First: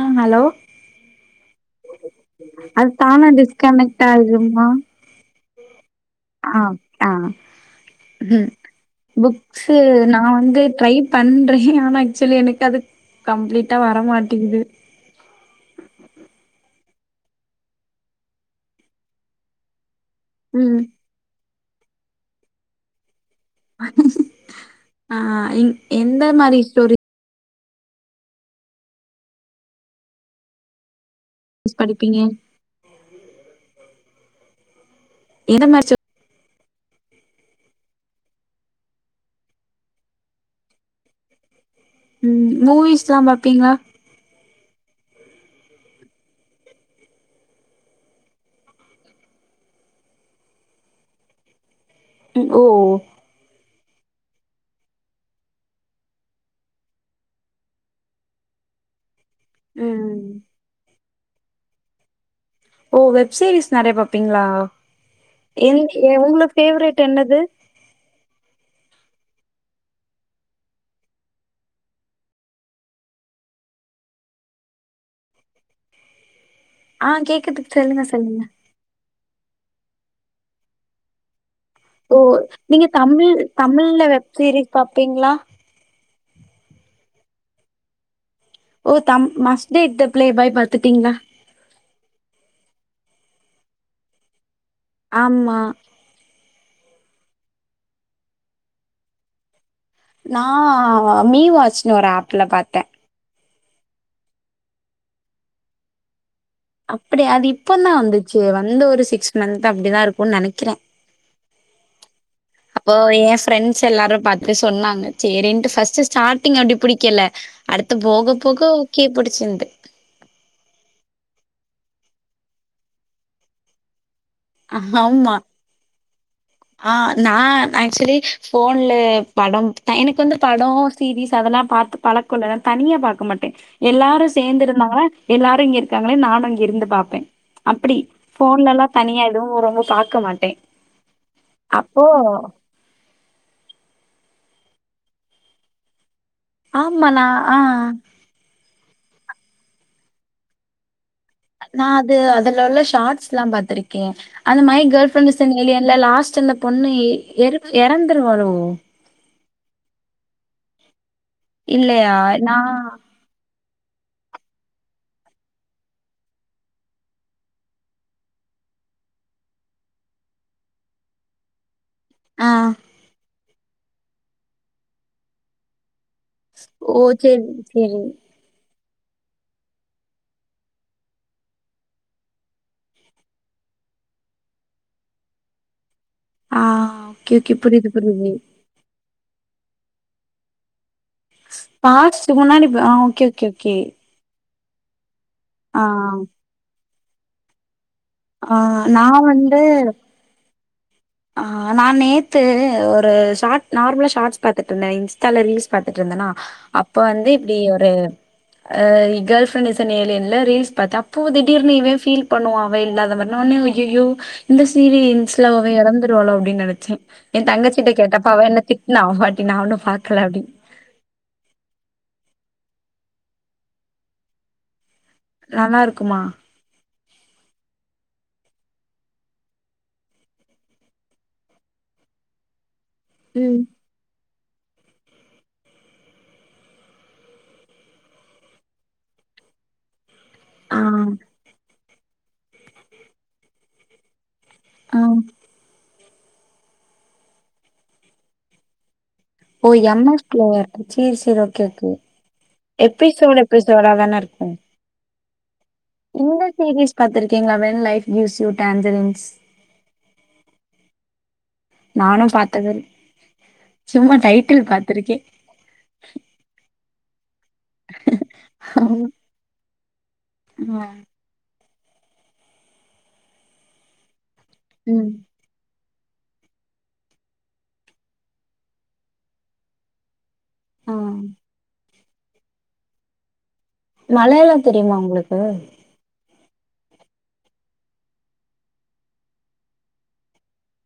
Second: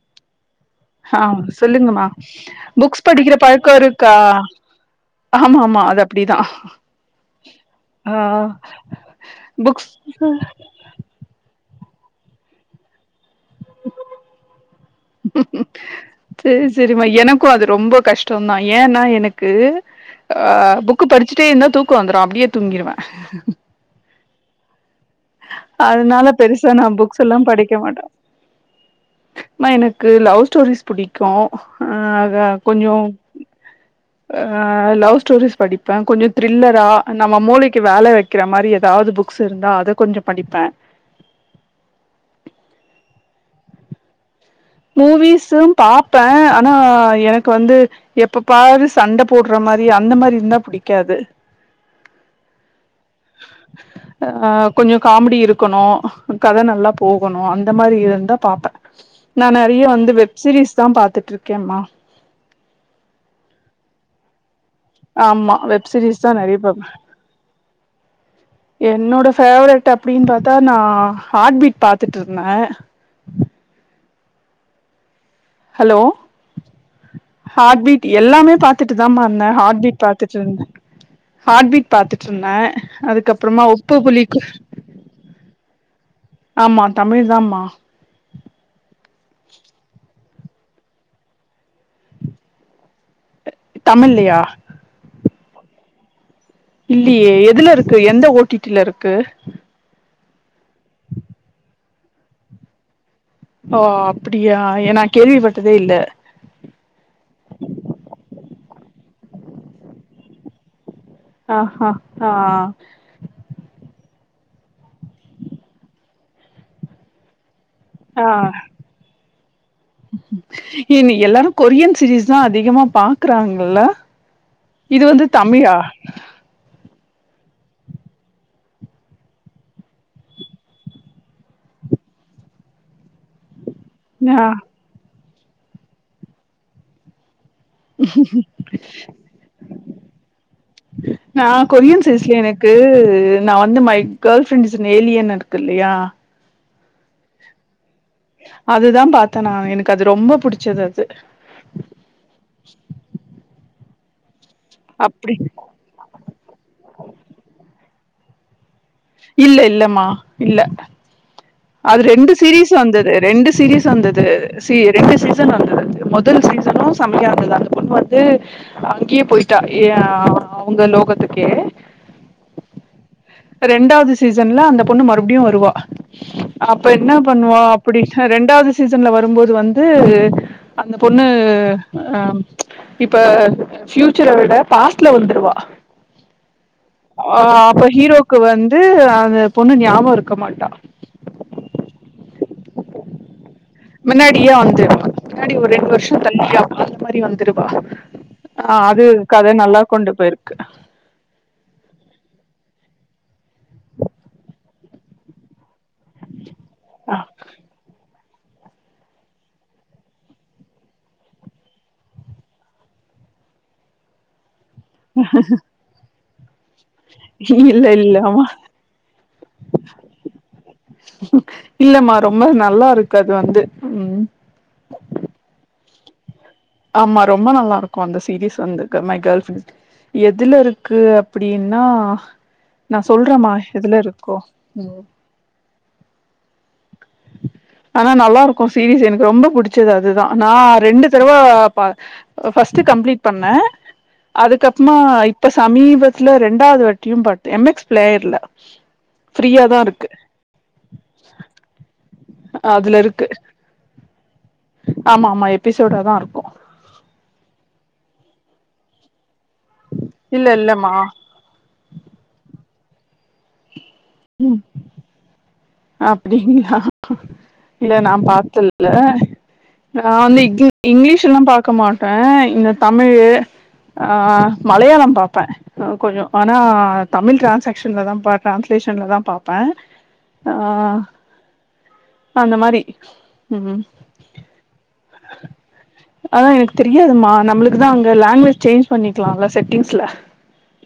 ஆ hello ஆ சொல்லுங்கம்மா அது புக்ஸ் தானா படிக்கிற பழக்கோ டிஸ்கனெக்ட் இருக்கா ஆகுதுமா ஆமா ஆமா அது அப்டிதா ஆ ஆ ஆ ம் புக்ஸ் நா வந்து டரை பண்றே ஆனா ஆக்சுவலி எனக்கு அது கம்ப்ளீட்டா வரமாட்டிங்குது உ ம் சரி சரிமா எனக்கு அது ரொம்ப கஷ்டம்தா ஏன்னா எனக்கு ஆ ம் புக் படிச்சுட்டே இருந்தா தூக்கோ வந்துடு அப்டியே தூங்கிடுவே ஆ எந்த அதனால மாரி பெருசா நா ஸ்டோரி புக்ஸ் எல்லா படிக்க மாட்டே எம்மா எனக்கு லவ் ஸ்டோரிஸ் புடிக்கு படிப்பீங்க அத கொஞ்சோ அ லவ் ஸ்டோரிஸ் எந்த மாரி படிப்பே ஸ்டோ கொஞ்சோ த்ரில்லரா நம்ம மூளைக்கு வேலை வக்கிற மாரி ஏதாவது புக்ஸ் இருந்தா அத கொஞ்சம் படிப்பே ம் மூவிஸ் எல்லா பாப்பீங்ளா மூவிஸும் பாப்பே ஆனா எனக்கு வந்து எப்ப பாரு சண்டை போடுற மாரி அந்த மாரி இருந்தா பிடிக்காது ஓ அ கொஞ்சோ காமெடி இருக்கணு கதை நல்லா போகணு அந்த மாரி இருந்தா பாப்பே நா நெறைய வந்து ம் வெப்சீரிஸ் தா பாத்துட்டு் இருக்கேமா ஓ வெப் சீரீஸ் நெறைய பாப்பீங்களா ஆமா வெப் சீரிஸ் தா உங்க நெறைய பாப்பே ஃபேவரேட் என்னது என்னோட ஃபேவரெட் அப்டின் பாத்தா நா ஹார்ட்பீட் பாத்துட்டு இருந்தே ஹலோ ஆ கேக்குது சொல்லுங்க ஹார்ட்பீட் சொல்லுங்க எல்லாமே பாத் பாத்துட்டு தா மா இருந்தே ஹார்ட்பீட் பாத்துட்டு இருந்தே ஹார்ட்பீட் ஓ பாத்துட்டு இருந்தே நீங்க தமிழ் அதுக்கப்புறமா உப்பு தமிழ்ல வெப் புளிப்பு சீரிஸ் பாப்பீங்களா ஆமா தமிழ் தா மா ஓ தம் மஸ்ட்டேக் த பிளே பாய் பாத்துட்டீங்ளா தமிழ்லயா ஆமா இல்லயே எதுல இருக்கு எந்த ஓடிட்டில இருக்கு நா மீ வாட்ச்னு ஒரு ஆப்ல பாத்தே ஓ அப்டியா ஏ நா கேள்விப்பட்டதே இல்ல அப்டியா அது இப்ப தா வந்துச்சு வந்து ஒரு சிக்ஸ் மந்த் அப்டிதா இருக்கும்னு நெனைக்கிறே ஹ ஹ ஹா இப்போ என் ஃப்ரெண்ட்ஸ் எல்லாரு பாத்து சொன்னாங்க சரின்ட்டு ஃபஸ்ட் ஸ்டார்டிங் அப்டி பிடிக்கல அடுத்து போக போக ஓகே பிடிச்சிருந்து இன்னைக்கு எல்லாரு கொரியன் சீரீஸ் தான் அதிகமா பாக்குறாங்கல்ல இது வந்து ஆமா தமிழா ஆ நா ஆக்சுவலி ஃபோன்லயே படம் எனக்கு வந்து படோ சீரிஸ் அதெல்லா பாத்து பழக்க இல்லல தனியா பாக்க மாட்டே எல்லாரு ஆ சேந்து இருந்தாங்கான எல்லாரு இங்க இருக்காங்களே நானு அங்க இருந்து பாப்பே அப்டி போன்லல்லா தனியா எதுவு ரொம்ப பாக்க மாட்டே அப்போ பேரூர் நா வந்து மை கேர்ள் ஃப்ரெண்ட்ஸ்னு ஏலியன் இருக்கு இல்லயா ஆமானா ஆ அதுதா பாத்தேன் நா எனக்கு அது ரொம்ப புடிச்சது அது நா அது அதுல உள்ள ஷார்ட்ஸ் எல்லாம் பாத்திருக்கே அந்த மாரி கேர்ள் அப்டி ஃப்ரெண்ட்ஸ் வெளிய இல்ல லாஸ்ட்டு அந்த பொண்ணு எற எறந்துரு வாருங்க இல்ல இல்லமா இல்ல அது இல்லையா? ரெண்டு நான் சீரீஸ்ஸா வந்தது ரெண்டு சீரீஸ் வந்தது சி ரெண்டு சீசன் வந்தது முதல் சீசனு சமையா இருந்தது அந்த பொண்ணு வந்து அங்கேயே போயிட்டா ஏ அவங்க லோகத்துக்கே ஆ ரெண்டாவது சீசன்ல அந்த பொண்ணு மறுபடியு வருவா அப்ப ஓ! என்னா சரி, பண்ணுவா சரி. அப்படி ரெண்டாவது சீசன்ல வரும்போது வந்து அந்த பொண்ணு அம் இப்ப ஃயூச்சரை விட பாஸ்ட்ல வந்துடுவா ஆ ஆ ஓகே, ஓகே. அப்ப புரியுது, புரியுது. ஹீரோக்கு வந்து அந்த பொண்ணு ஞாபக இருக்க மாட்டா பாஸ்ட்டு முன்னாடி ஆ ஓகே ஓகே ஓகே முன்னாடியே வந்துடுவா முன்னாடி ஒரு ஆ ரெண்டு வருஷ தள்ளி அந்த மாரி வந்துடுவா ஆ நா அது கத வந்து நல்லா கொண்டு போயிருக்கு ஆ நா நேத்து ஒரு ஷார்ட் நார்மலா ஷார்ட்ஸ் பாத்துட்ருந்தே இன்ஸ்டால ரீல்ஸ் பாத்துட்ருந்தனா அப்போ வந்து இப்டி ஒரு ஆ கேள்ஃப்ரண்ட்ஸ் இன் ஏலியன்ல ரீல்ஸ் பாத்த அப்போ திடீர்னு இவ ஃபீல் பண்ணுவா அவ இல்லாத மாரி ஒன்னே ஐய்யய்யோ இந்த சீரியன்ஸ்ல அவ எறந்துருவாளோ அப்டின்னு நெனைச்சே ஏ இல்ல தங்கச்சீட்ட இல்ல கேட்டப்ப அவ ஆமா என்ன திட்னா ஒரு வாட்டி நா ஒண்ணு பாக்கல அப்டின் இல்லமா ரொம்ப நல்லா இருக்கு அது வந்து ம் நல்லா இருக்குமா ஆமா ரொம்ப நல்லா இருக்கு அந்த சீரிஸ் வந்து க மை கேர்ள் ப்ரண் எதுல இருக்கு அப்படின்னா நா சொல்றேமா ம் எதுல இருக்கோ ஆனா நல்லா இருக்கு சீரிஸ் எனக்கு ரொம்ப புடிச்சது அதுதா நா ஆ ரெண்டு தடவ ப்பா பஸ்ட்டு கம்ப்ளீட் பண்ணே அதுக்கப்புறமா ஆ இப்ப சமீபத் துல ரெண்டாவது வாட்டியு பாத்த எம் எக்ஸ் பிளேயர்ல ஃப்ரீயா ஓ தா எம் இருக்கு எக்ஸ் ப்ளேயர் சீரிஸ் எதா கேக்கு அதுல இருக்கு எப்பிசோட் எப்பிசோடா தான இருக்கு ஆமா ஆமா எபிசோட தா இருக்கு இந்த சீரீஸ் பாத்திருக்கீங்களா வென் லைஃப் கியூூஸ் டான்ஜரிஸ் இல்ல இல்லம்மா நானு பாத்தது சும்மா ம் டைட்டில் பாத்திருக்கே அப்டிங்களா இல்ல நா பாத்ததில்ல நா வந்து இங் இங்கிலீஷ்ல்லா பாக்க மாட்டே இந்த தமிழு ஆ ம் மலையாளம் பாப்பே கொஞ்ச ஆனா தமிழ் டிரான்சாக்ஸன்ல தா பாக்கலா சேஸன்ல தா பாப்பே ஆ அந்த மாரி ம் மலையாளம் தெரியுமா உங்களுக்கு அதலா எனக்கு தெரியாதுமா நம்மளுக்கு தா அங்க லாங்குவேஜ் சேஞ்ச் பண்ணிக்கலாம்ல செட்டிங்ஸ்ல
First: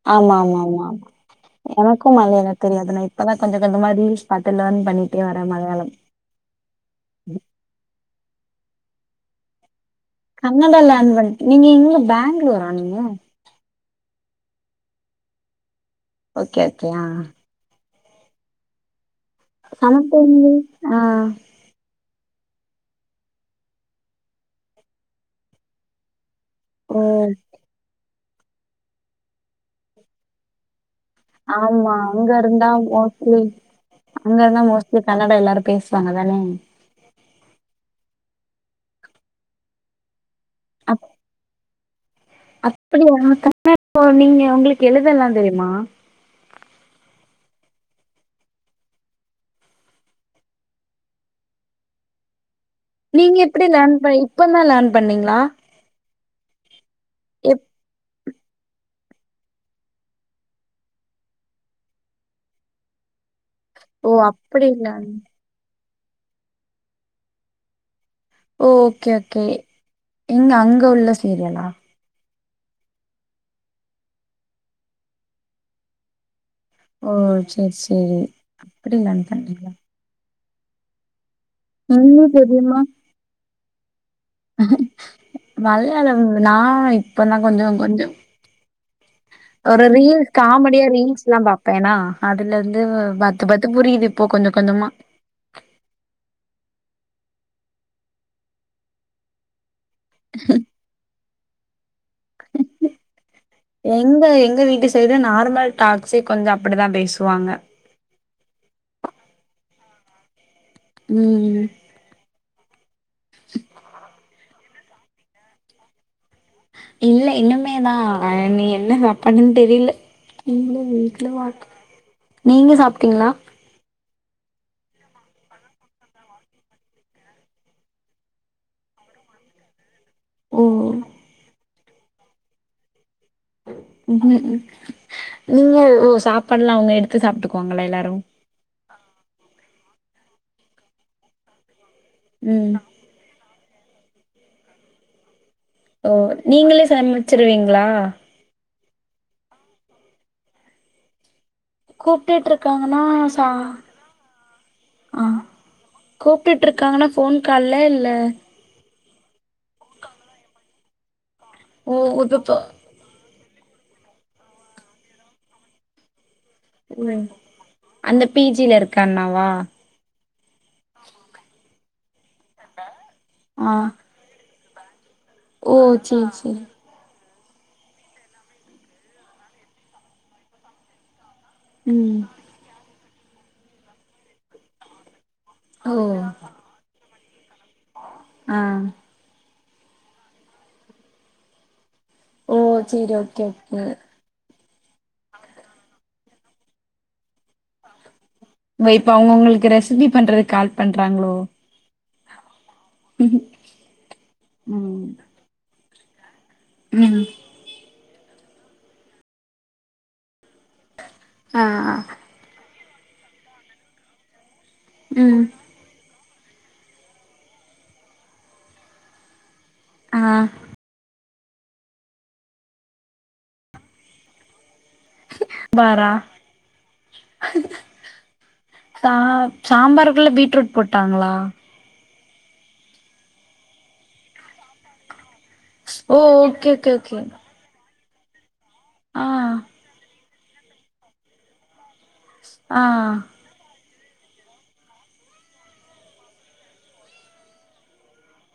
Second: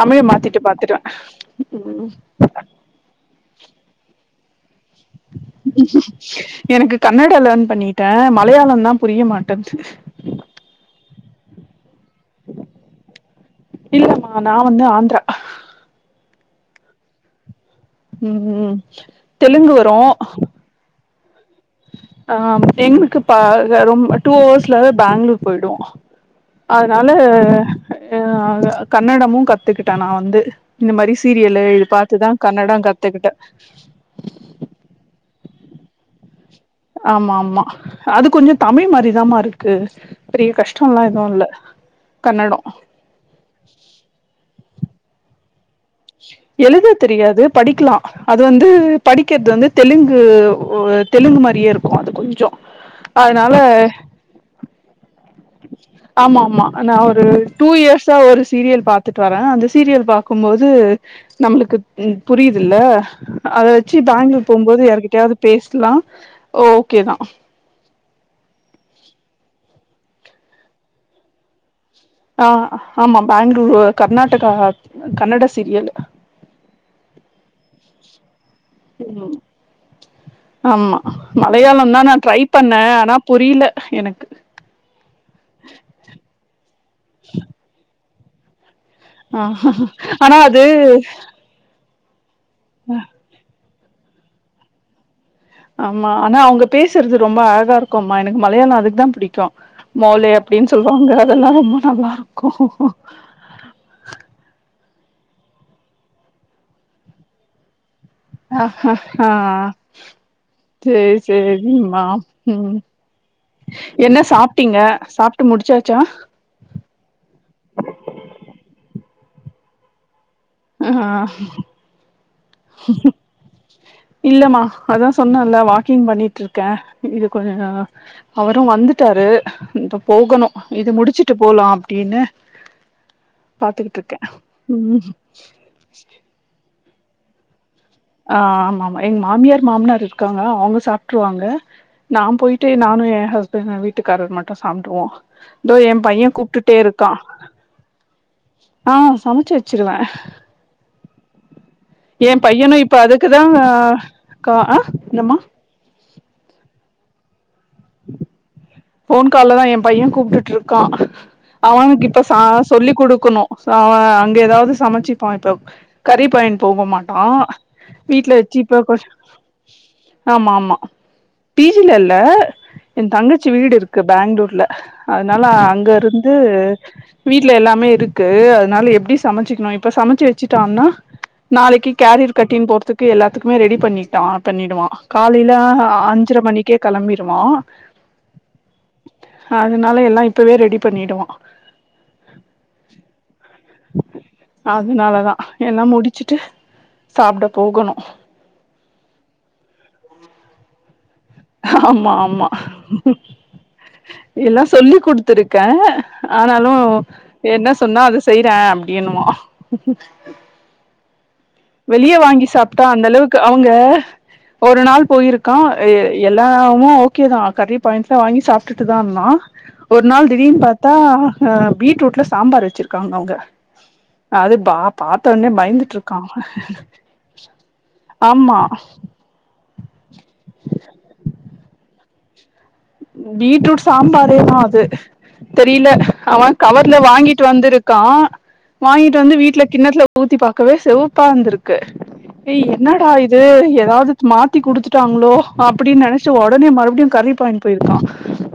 தமிழ ஆமா ஆமா மாத்திட்டு ஆமா பாத்துருவே ஆ எனக்கு ம் மலையாள தெரியாது நை அப்பதா கொஞ்ச கொஞ்சமா ரீல்ஸ் பாத்து லேன் பண்ணி ட்டு வர மாரிதா எனக்கு கன்னடா லேர்ன் பண்ணிட்டே மலையாளந்தா புரிய மாட்டந்து கன்னடா லேன் பண்ண நீங்க இங்க பெங்களூர் ஆ நீங்க இல்லமா நா வந்து ஆந்த்ரா ஓகே ஓகே ஆ ம் ம் தெலுங்கு வரு சமப்ப இங்கே ஆ ஆ எங்களுக்கு பா ரொம்ப டூ ஹர்ஸ்ல பெங்களூர் போய்டு ஓ அதனால அ கன்னடமு கத்துக்கிட்டே நா வந்து இந்த மாரி சீரியலு இது ஆமா பாத்துதா இருந்தா கன்னடோ கத்துக்கிட்டே மோஸ்ட்லி அங்க அங்க மோஸ்ட்லி கன்னடா எல்லாரு பேசுவாங்க தானே ஆமா ஆமா அது கொஞ்சோ தமிழ் மாரிதாம இருக்கு பெரிய கஷ்டோ எல்லா எதுவு இல்ல கன்னடோ இப்ப நீங்க உ கன்னடோ நீங்க உங்களுக்கு எழுத எல்லா தெரியுமா எழுதத் தெரியாது படிக்கலா அது வந்து படிக்கிறது வந்து தெலுங்கு தெலுங்கு மாரியே இருக்கு அது கொஞ்சோ நீங்க அதனால எப்டி லேர்ன் ப இப்ப தா லேர்ன் பண்ணீங்களா ஆமா ஆமா நா ஒரு எப் டூ இயர்ஸா ஒரு சீரியல் பாத்துட்டு வரே அந்த சீரியல் பாக்கும்போது நம்ளுக்கு புரியுதுல்ல அத வச்சு ஓ பேங்களூர் அப்படி போம்போது லேர்ன் யார்கிட்டயாவது பேசலா ஓகே தா ஓ ஓகே ஓகே எங்க அங்க உள்ள சீரியலா ஆ ஆமா பெங்களூரு கர்நாடகா கன்னட சீரியலு ஓ செரி செரி அப்டி லெர்ன் ம் பண்ணிரலா ஆமா மலையாளந்தா நா ஹிந்தி ட்ரை தெரியுமா பண்ணே ஆனா புரியல எனக்கு மலையாளம் நா இப்ப தா கொஞ்சோ கொஞ்சோ ஆ ஒரு ரீல்ஸ் ஆனா அது காமெடியா ரீல்ஸ் எல்லா பாப் ப்பேன்னா அதுல இருந்து பத்து பத்து புரியுது இப்போ கொஞ்ச கொஞ்சமா ஆமா ஆனா அவங்க பேசுறது ரொம்ப அழகா இருக்கும்மா எனக்கு மலையாளம் அதுக்கு தா புடிக்கு மோலே அப்டின் சொல்வாங்க அதெல்லா ரொம்ப நல்லா இருக்கு எங்க எங்க வீட்டு சைடு நார்மல் டாக்ஸே கொஞ்ச அப்டித்தா பேசுவாங்க அஹ் அஹ் அ செரி ம் செரிம்மா ம் என்ன சாப்டீங்க சாப்டு முடிச்சாச்சா இல்ல இன்னிமே தா அ நீ என்ன சாப்பான்னு தெரியல இந்த ஆ வீட்ல வாக் நீங்க சாப்பிட்டீங்களா இல்லமா அதா சொன்னேல்ல வாக்கிங் பண்ணிட்டு இருக்கே இது கொஞ்ச அவரு வந்துட்டாரு இந்த போகணு ஓ இது முடிச்சுட்டு போலா அப்டின்னு பாத்துக்கிட்ருக்கே ம் ம் நீங்க ஓ சாப்பாடுல்லா அவங்க எடுத்து சாப்பிட்டுக்குவாங்களா எல்லாரு ஆ ஆமாமா எங்க மாமியார் மாமனார் இருக்காங்க அவங்க சாப்பிட்டுருவாங்க நா போயிட்டு ம் நானு எ ஹஸ்பண்ட் வீட்டுக்காரர் மட்டு சாப்பிடுவோ இதோ எ ஓ பையன் கூப்பிட்டுட்டே நீங்களே இருக்கா சமைச்சிருவீங்களா ஆ சமைச்சு வச்சிருவே ஏ கூப்பிட்டு பையனு இருக்காங்க இப்ப அதுக்குதா க ஆ என்னம்மா கூப்டுட்டு இருக்காங்கன்னா ஃபோன் கால்ல இல்ல ஃபோன் கால்ல தா எ பையன் கூப்டுட்டு இருக்கா ஓ அவனுக்கு இப்ப சா இப்பப்போ சொல்லிக் குடுக்கணு ச அவ அங்க ஏதாவது சமச்சிப்பா இப்ப கறி பயன் போக மாட்டோ ம் அந்த வீட்ல பி வச்சு ஜி ல இப்ப கொ இருக்க அண்ணாவா ஆமா ஆமா பி ஜி ல இல்ல என் தங்கச்சி ஆ வீடு இருக்கு பேங்ளூர்ல அதனால ஓ அங்க சேரி இருந்து சேரி வீட்ல எல்லாமே இருக்கு அதனால எப்டி சமைச்சுக்குணு இப்ப சமச்சு வெச்சுடோனா நாளைக்கு ம் கேரியர் கட்டின் போறதுக்கு எல்லாத்துக்குமே ரெடி பண்ணிட்டோ ஆப் பண்ணிடுவான் காலைல ஆ அஞ்சர மணிக்கே கெளம்பிருவான் அ அதனால எல்லா இப்பவே ரெடி பண்ணிடுவான் ஓ சேரி ஓகே ஓகே அதுனாலதா ஏனா முடிச்சுட்டு சாப்ட போகணு இப்ப அவுங்க உங்களுக்கு ரெசிபி பண்றதுக்கு கால் பண்றாங்ளோ ஆமா ஆமா எல்லா சொல்லி ம் குடுத்துரு க்கே ஆனாலு ம் என்ன சொன்னா அது செய்ற அப்டின்னுவா ஆ ஆ வெளிய வாங்கி சாப் டா அந்த அளவுக்கு அவுங்க ஒரு நாள் ம் போயிருக்கான் எல்லாமு ஓகேதா கறி பாயிண்ட்ல வாங்கி சாப்டுட்டுதா இருந்தா ஒரு ஆ நாள் திடீனு பா த்தா பீட்ரூட்ல சாம்பார் வெச்சிருக்காங்க அவுங்க அது பா பாத்த ஒன்னே சாம்பாரா பயந்துட்ருக்கான் ஆமா சாம்பார்க்குள்ள பீட்ரூட் போட்டாங்ளா பீட்ரூட் சாம்பாரேதா அது தெரில ஓ அவன் ஓகே ஓகே கவர்ல ஓகே வாங்கிட்டு வந்திரு க்கான் வாங்கிட்டு ஆ வந்து வீட்ல கிண்ணத்துல ஊத்தி பாக்கவே செவப்பா இந்திருக்கு ஏ ஆ என்னடா இது எதாவது மாத்தி குடுத்துட்டாங்ளோ அப்டின்னு நினைச்சுட்டு ஒடனே மறுபடியு கறி பாயின்ட்டு போயிருக்கான்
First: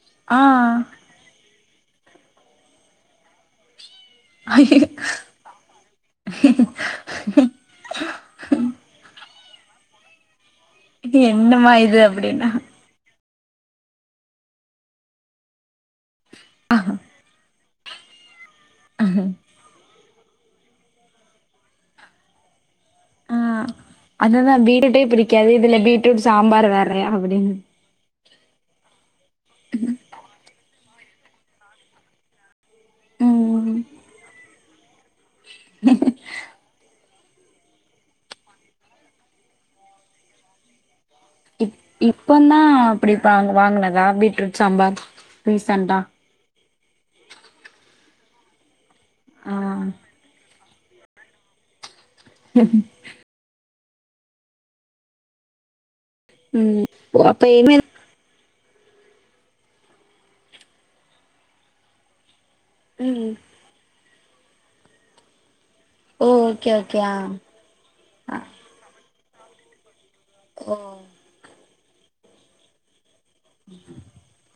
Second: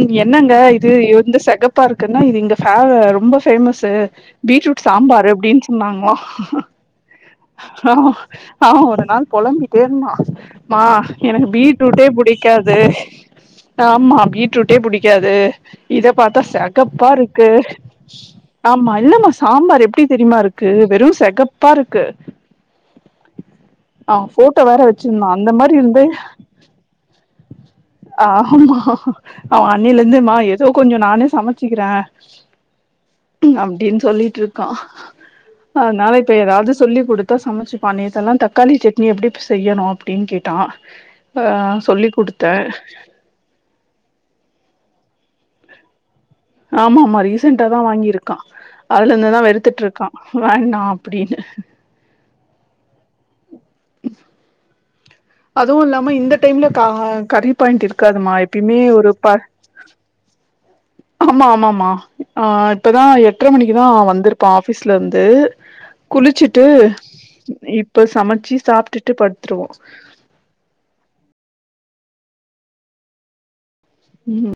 ம் ஆ என்னங்க இது இது வந்து செகப்பா இருக்குன்னா இது இங்க ஃப ரொம்ப ஃபேமஸ்சு பீட்ரூட் சாம்பார் அப்டின்னு சொன்னாங்ளா ஆ ஆ ஒரு நாள் புழம்பிட்டே இருந்தான் மா எனக்கு என்னமா இது பீட்ரூட்டே அப்டின்னா புடிக்காது ஆமா பீட்ரூட்டே புடிக்காது இத பாத்தா செகப்பா இருக்கு ஆமா இல்லமா சாம்பார் எப்டி தெரிமா இருக்கு வெறு செகப்பா இருக்கு ஆ அவ அதுதா போட்டோ வேற பீட்ரூட்டே வச்சிருந்தா பிடிக்காது அந்த மாரி இதுல இருந்தா பீட்ரூட் சாம்பார் வேறயா அப்டின்னு ஆமா அவன் அண்ணேலந்து மா ஏதோ கொஞ்சோ நானே சமச்சிக்குற ம் அப்டின்னு சொல்லிட்டு இருக்கான் அதனால இப்ப எதாவது சொல்லி குடு த்தா சமச்சுப்பான் நேத்தெல்லா தக்காளி சட்னி எப்டி செய்யணு அப்டின்னு கேட்டான் அ இப் சொல்லி் குடுத்த இப்பந்தா அப்டி வாங் வாங்குனதா பீட்ரூட் சாம்பார் ரீசண்டா ஆமாமா ரீசன்டாதா வாங்கிருக்கான் அதுல இருந்துதா வெறுத்துட்டு ஆ இருக்கான் வேண்டா அப்டின்னு ஹ அதுவு இல்லாம இந்த டைம்ல கா ம் ஓ அப்ப கறி இனிமே பாயின்ட்டு இரு க்காதுமா எப்யுமே ஒரு ப ஆமா ஆமாமா ஆ இப்தா ம் எட்ற மணிக்குதா வந்திருப்பான் ஆஃபீஸ்லந்து ஓ குளிச்சிட்டு ஓகே ஓகே ஆ இப்ப சமச்சு சாப்டுட்டு படுத்துருவோ ஓகே ம்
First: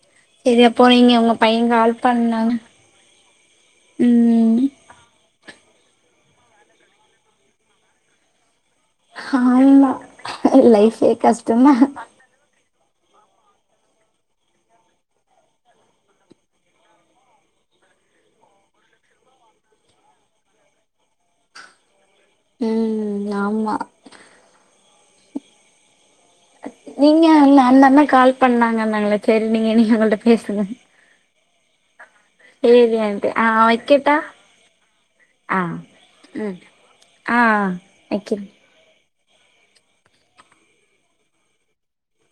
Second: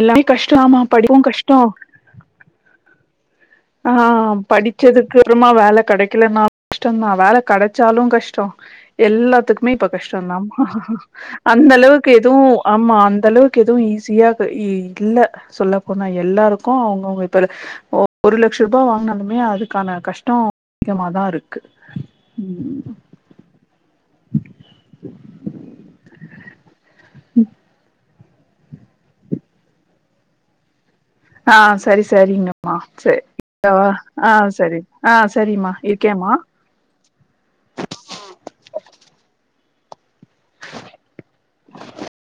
எல்லாமே செரி கஷ்டோமா அப்போ நீங்க படிப்பு உங்க கஷ்டோ பையன் கால் பண்ணாங்க ஆ ம் படி ச்சதுக்கு அப்றமா வேல கெடைக்கலனாலு கஷ்டந்தா வேல கெடச்சாலு கஷ்டோ எல்லாத்துக்குமே இப்ப ஆமா கஷ்டோந்தான்பா லைஃபே அந்த கஷ்டந்தா அளவுக்கு எதுவு ஆமா அந்த அளவுக்கு எதுவு ஈஸியா இல்ல சொல்லப் போனா எல்லாருக்கு அவுங்கவுங்க இப்ப ஒரு லட்ச ரூபா வாங்குனாலுமே அதுக்கான கஷ்டோ [inaudible] திகமாதா இருக் ம் ஆமா நீங்க இல்ல அந்த அண்ண கால் பண்ணாங்கன்னாங்களே செரி நீங்க நீங்க அவுங்கள்ட்ட பேசுங்க ஆ சரி சரிங்கம்மா சேரி சேரின்ட்டு ஆ இதோ வைக்கட்டா ஆ சரி ஆ சரிம்மா இருக்கேம்மா ம் ஆ வக்கிற